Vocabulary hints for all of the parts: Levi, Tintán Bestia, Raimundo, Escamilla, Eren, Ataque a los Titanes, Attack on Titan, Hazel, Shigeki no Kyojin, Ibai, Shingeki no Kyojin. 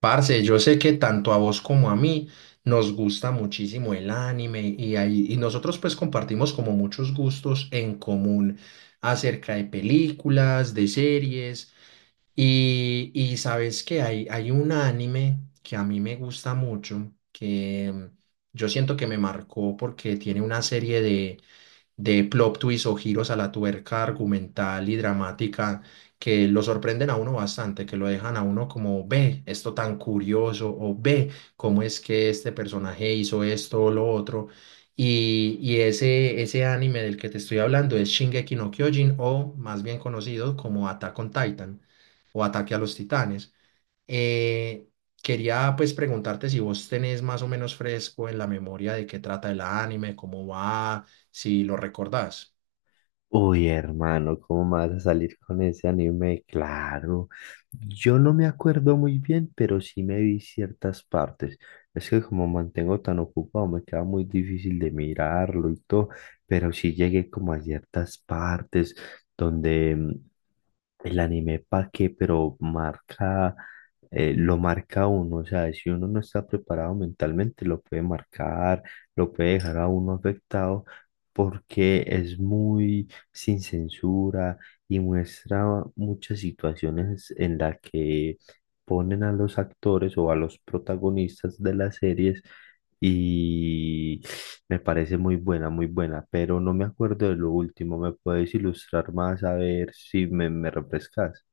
Parce, yo sé que tanto a vos como a mí nos gusta muchísimo el anime y nosotros pues compartimos como muchos gustos en común acerca de películas, de series y sabes que hay un anime que a mí me gusta mucho, que yo siento que me marcó porque tiene una serie de plot twists o giros a la tuerca argumental y dramática que lo sorprenden a uno bastante, que lo dejan a uno como, ve, esto tan curioso, o ve, cómo es que este personaje hizo esto o lo otro. Ese anime del que te estoy hablando es Shingeki no Kyojin, o más bien conocido como Attack on Titan, o Ataque a los Titanes. Eh, Quería pues preguntarte si vos tenés más o menos fresco en la memoria de qué trata el anime, cómo va, si lo recordás. Uy, hermano, ¿cómo me vas a salir con ese anime? Claro, yo no me acuerdo muy bien, pero sí me vi ciertas partes. Es que como mantengo tan ocupado, me queda muy difícil de mirarlo y todo, pero sí llegué como a ciertas partes donde el anime para qué, pero marca, lo marca a uno, o sea, si uno no está preparado mentalmente, lo puede marcar, lo puede dejar a uno afectado, porque es muy sin censura y muestra muchas situaciones en las que ponen a los actores o a los protagonistas de las series y me parece muy buena, pero no me acuerdo de lo último. ¿Me puedes ilustrar más a ver si me refrescas?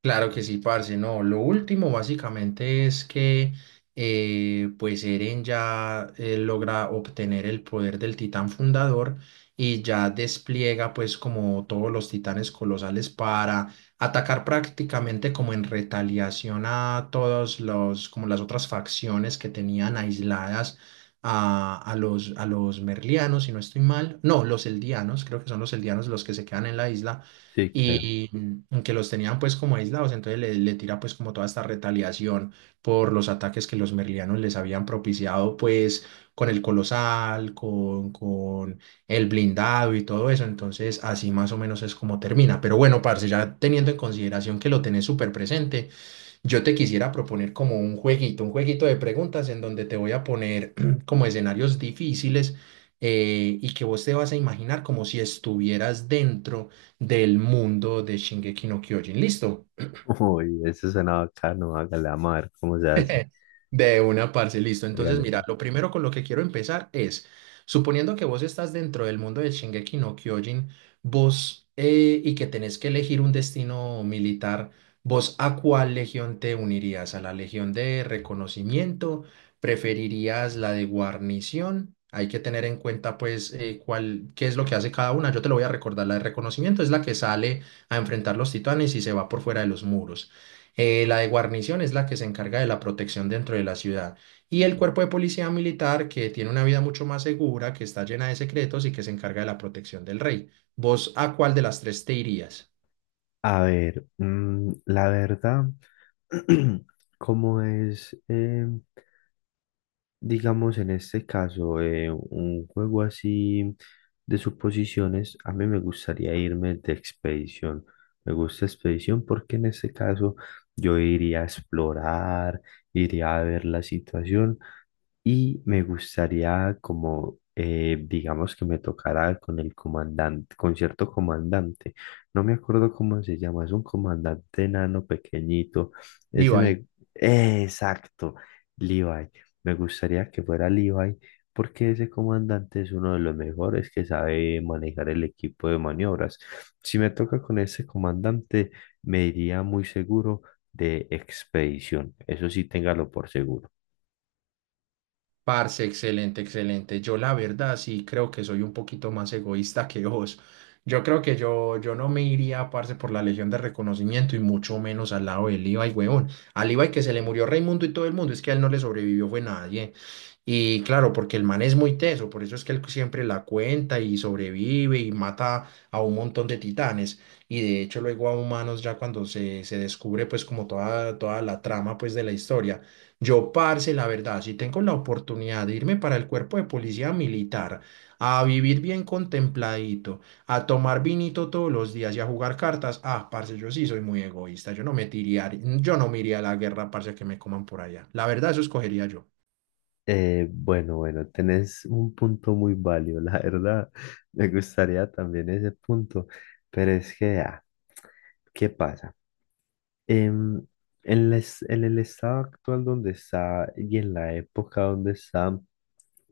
Claro que sí, parce, no. Lo último básicamente es que pues Eren ya logra obtener el poder del titán fundador y ya despliega pues como todos los titanes colosales para atacar prácticamente como en retaliación a todos los como las otras facciones que tenían aisladas a los merlianos, si no estoy mal. No, los eldianos, creo que son los eldianos los que se quedan en la isla Sí, creo. y que los tenían pues como aislados, entonces le tira pues como toda esta retaliación por los ataques que los merlianos les habían propiciado pues con el colosal, con el blindado y todo eso, entonces así más o menos es como termina, pero bueno, parce, ya teniendo en consideración que lo tenés súper presente, yo te quisiera proponer como un jueguito de preguntas en donde te voy a poner como escenarios difíciles y que vos te vas a imaginar como si estuvieras dentro del mundo de Shingeki no Kyojin. ¿Listo? Uy, eso suena bacano. Hágale, vamos a ver cómo se hace. De una, parce, listo. Entonces, Hágale, mira, pues. lo primero con lo que quiero empezar es, suponiendo que vos estás dentro del mundo de Shingeki no Kyojin, vos y que tenés que elegir un destino militar, ¿vos a cuál legión te unirías? ¿A la legión de reconocimiento? ¿Preferirías la de guarnición? Hay que tener en cuenta, pues, cuál, qué es lo que hace cada una. Yo te lo voy a recordar. La de reconocimiento es la que sale a enfrentar los titanes y se va por fuera de los muros. La de guarnición es la que se encarga de la protección dentro de la ciudad. Y el cuerpo de policía militar, que tiene una vida mucho más segura, que está llena de secretos y que se encarga de la protección del rey. ¿Vos a cuál de las tres te irías? A ver, la verdad, ¿cómo es? Digamos, en este caso, un juego así de suposiciones, a mí me gustaría irme de expedición. Me gusta expedición porque en este caso yo iría a explorar, iría a ver la situación y me gustaría digamos que me tocara con el comandante, con cierto comandante. No me acuerdo cómo se llama, es un comandante enano pequeñito. Ese Diva. me... ¡Eh! Exacto, Levi. Me gustaría que fuera Levi porque ese comandante es uno de los mejores que sabe manejar el equipo de maniobras. Si me toca con ese comandante, me iría muy seguro de expedición. Eso sí, téngalo por seguro. Parce, excelente, excelente. Yo la verdad sí creo que soy un poquito más egoísta que vos. Yo creo que yo no me iría, parce, por la Legión de Reconocimiento y mucho menos al lado del Ibai, huevón. Al Ibai que se le murió Raimundo y todo el mundo, es que a él no le sobrevivió fue nadie. Y claro, porque el man es muy teso, por eso es que él siempre la cuenta y sobrevive y mata a un montón de titanes. Y de hecho luego a humanos ya cuando se descubre pues como toda, toda la trama pues de la historia. Yo, parce, la verdad, si tengo la oportunidad de irme para el cuerpo de policía militar, a vivir bien contempladito, a tomar vinito todos los días y a jugar cartas, ah, parce, yo sí soy muy egoísta, yo no me tiraría, yo no me iría a la guerra, parce, que me coman por allá. La verdad, eso escogería yo. Bueno, bueno, tenés un punto muy válido, la verdad. Me gustaría también ese punto, pero es que, ah, ¿qué pasa? em, en el estado actual donde está y en la época donde está,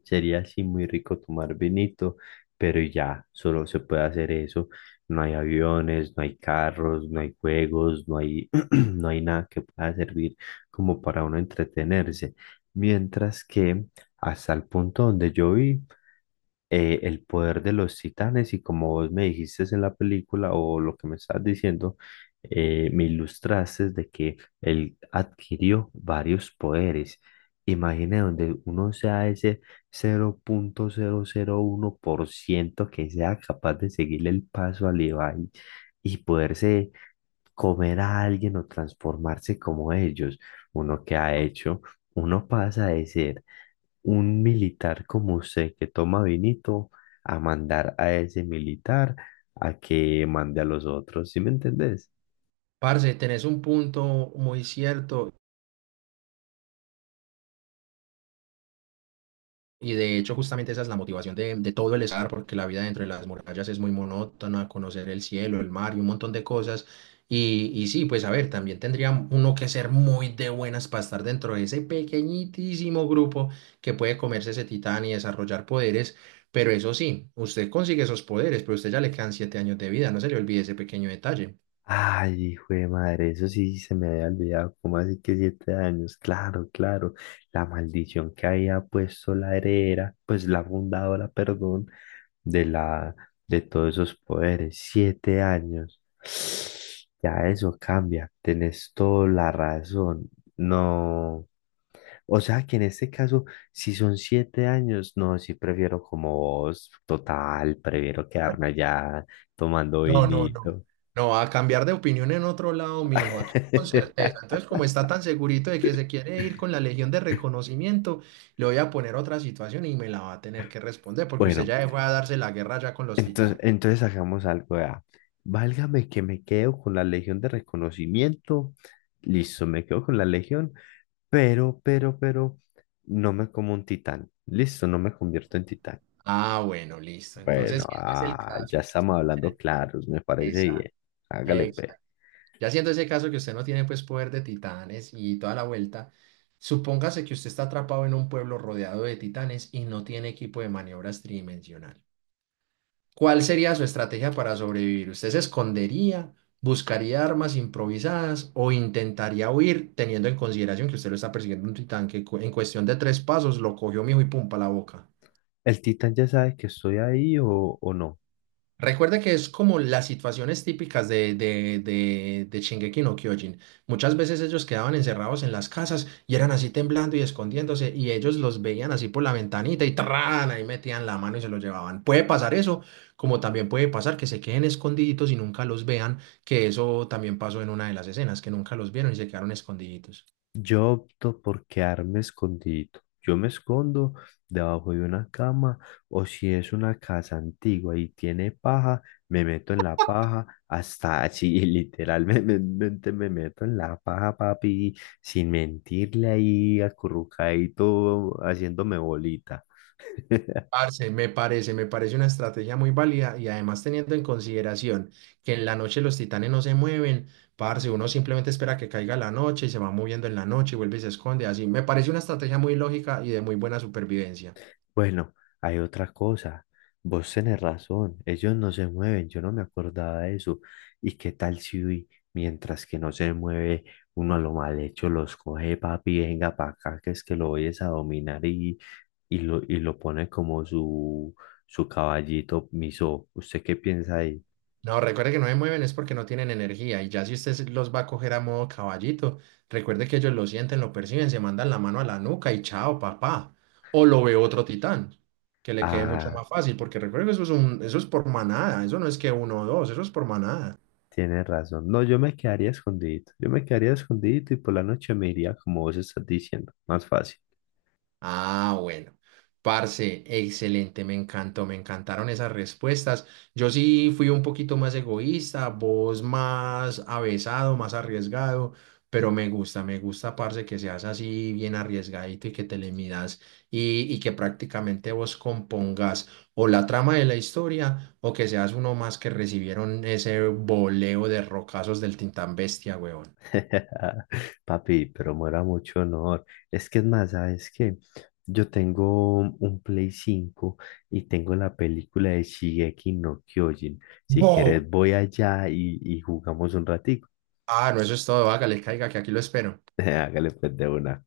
sería así muy rico tomar vinito, pero ya solo se puede hacer eso. No hay aviones, no hay carros, no hay juegos, no hay, no hay nada que pueda servir como para uno entretenerse. Mientras que hasta el punto donde yo vi, el poder de los titanes y como vos me dijiste en la película o lo que me estás diciendo, me ilustraste de que él adquirió varios poderes. Imagina donde uno sea ese 0,1% que sea capaz de seguirle el paso al Levi y poderse comer a alguien o transformarse como ellos. Uno que ha hecho, uno pasa de ser un militar como usted que toma vinito a mandar a ese militar a que mande a los otros, ¿sí me entendés? Parce, tenés un punto muy cierto. Y de hecho, justamente esa es la motivación de todo el estar, porque la vida dentro de las murallas es muy monótona, conocer el cielo, el mar y un montón de cosas. Pues a ver, también tendría uno que ser muy de buenas para estar dentro de ese pequeñitísimo grupo que puede comerse ese titán y desarrollar poderes. Pero eso sí, usted consigue esos poderes, pero a usted ya le quedan 7 años de vida, no se le olvide ese pequeño detalle. Ay, hijo de madre, eso sí se me había olvidado, ¿cómo así que 7 años? Claro, claro, la maldición que había puesto la heredera, pues la fundadora, perdón, de la, de todos esos poderes. 7 años. Ya eso cambia. Tenés toda la razón. No. O sea que en este caso, si son 7 años, no, sí prefiero como vos, total, prefiero quedarme allá tomando No, no, no. vinito. No, a cambiar de opinión en otro lado, mijo, aquí con certeza. Entonces, como está tan segurito de que se quiere ir con la Legión de Reconocimiento, le voy a poner otra situación y me la va a tener que responder, porque usted Bueno, ya fue a darse la guerra ya con los entonces, titanes. entonces hagamos algo ya. Válgame que me quedo con la Legión de Reconocimiento. Listo, me quedo con la Legión, pero no me como un titán. Listo, no me convierto en titán. Ah, bueno, listo. Entonces, Bueno, siendo ese el ah, caso ya que usted estamos no hablando tiene- claros, me parece bien. Exacto, Hágale, pe. exacto. Ya siendo ese caso que usted no tiene pues poder de titanes y toda la vuelta, supóngase que usted está atrapado en un pueblo rodeado de titanes y no tiene equipo de maniobras tridimensional. ¿Cuál sería su estrategia para sobrevivir? ¿Usted se escondería, buscaría armas improvisadas o intentaría huir teniendo en consideración que usted lo está persiguiendo un titán que cu- en cuestión de tres pasos lo cogió mijo y pum pa' la boca? ¿El titán ya sabe que estoy ahí o no? Recuerda que es como las situaciones típicas de Shingeki no Kyojin. Muchas veces ellos quedaban encerrados en las casas y eran así temblando y escondiéndose y ellos los veían así por la ventanita y ¡tarán! Ahí metían la mano y se los llevaban. Puede pasar eso, como también puede pasar que se queden escondiditos y nunca los vean, que eso también pasó en una de las escenas, que nunca los vieron y se quedaron escondiditos. Yo opto por quedarme escondido. Yo me escondo debajo de una cama o si es una casa antigua y tiene paja, me meto en la paja hasta así, literalmente me meto en la paja, papi, sin mentirle ahí, acurrucadito, haciéndome bolita. Parce, me parece una estrategia muy válida y además teniendo en consideración que en la noche los titanes no se mueven, parce, uno simplemente espera que caiga la noche y se va moviendo en la noche y vuelve y se esconde, así. Me parece una estrategia muy lógica y de muy buena supervivencia. Bueno, hay otra cosa. Vos tenés razón, ellos no se mueven, yo no me acordaba de eso. ¿Y qué tal si uy, mientras que no se mueve, uno a lo mal hecho los coge, papi, venga para acá, que es que lo vayas a dominar y lo pone como su caballito miso? ¿Usted qué piensa ahí? No, recuerde que no se mueven es porque no tienen energía y ya si usted se- los va a coger a modo caballito, recuerde que ellos lo sienten, lo perciben, se mandan la mano a la nuca y chao, papá. O lo ve otro titán, que le quede mucho Ah, más fácil, porque recuerde que eso es un, eso es por manada, eso no es que uno o dos, eso es por manada. tiene razón. No, yo me quedaría escondido, yo me quedaría escondido y por la noche me iría como vos estás diciendo, más fácil. Ah, bueno. Parce, excelente, me encantó, me encantaron esas respuestas. Yo sí fui un poquito más egoísta, vos más avesado, más arriesgado, pero me gusta, parce, que seas así bien arriesgadito y que te le midas y que prácticamente vos compongas o la trama de la historia o que seas uno más que recibieron ese voleo de rocazos del Tintán Bestia, weón. Papi, pero muera mucho honor. Es que es más, ¿sabes qué? Yo tengo un Play 5 y tengo la película de Shigeki no Kyojin. Si Bo. quieres, voy allá y jugamos un ratico. Ah, no, eso es todo, hágale, caiga, que aquí lo espero. Hágale pues de una.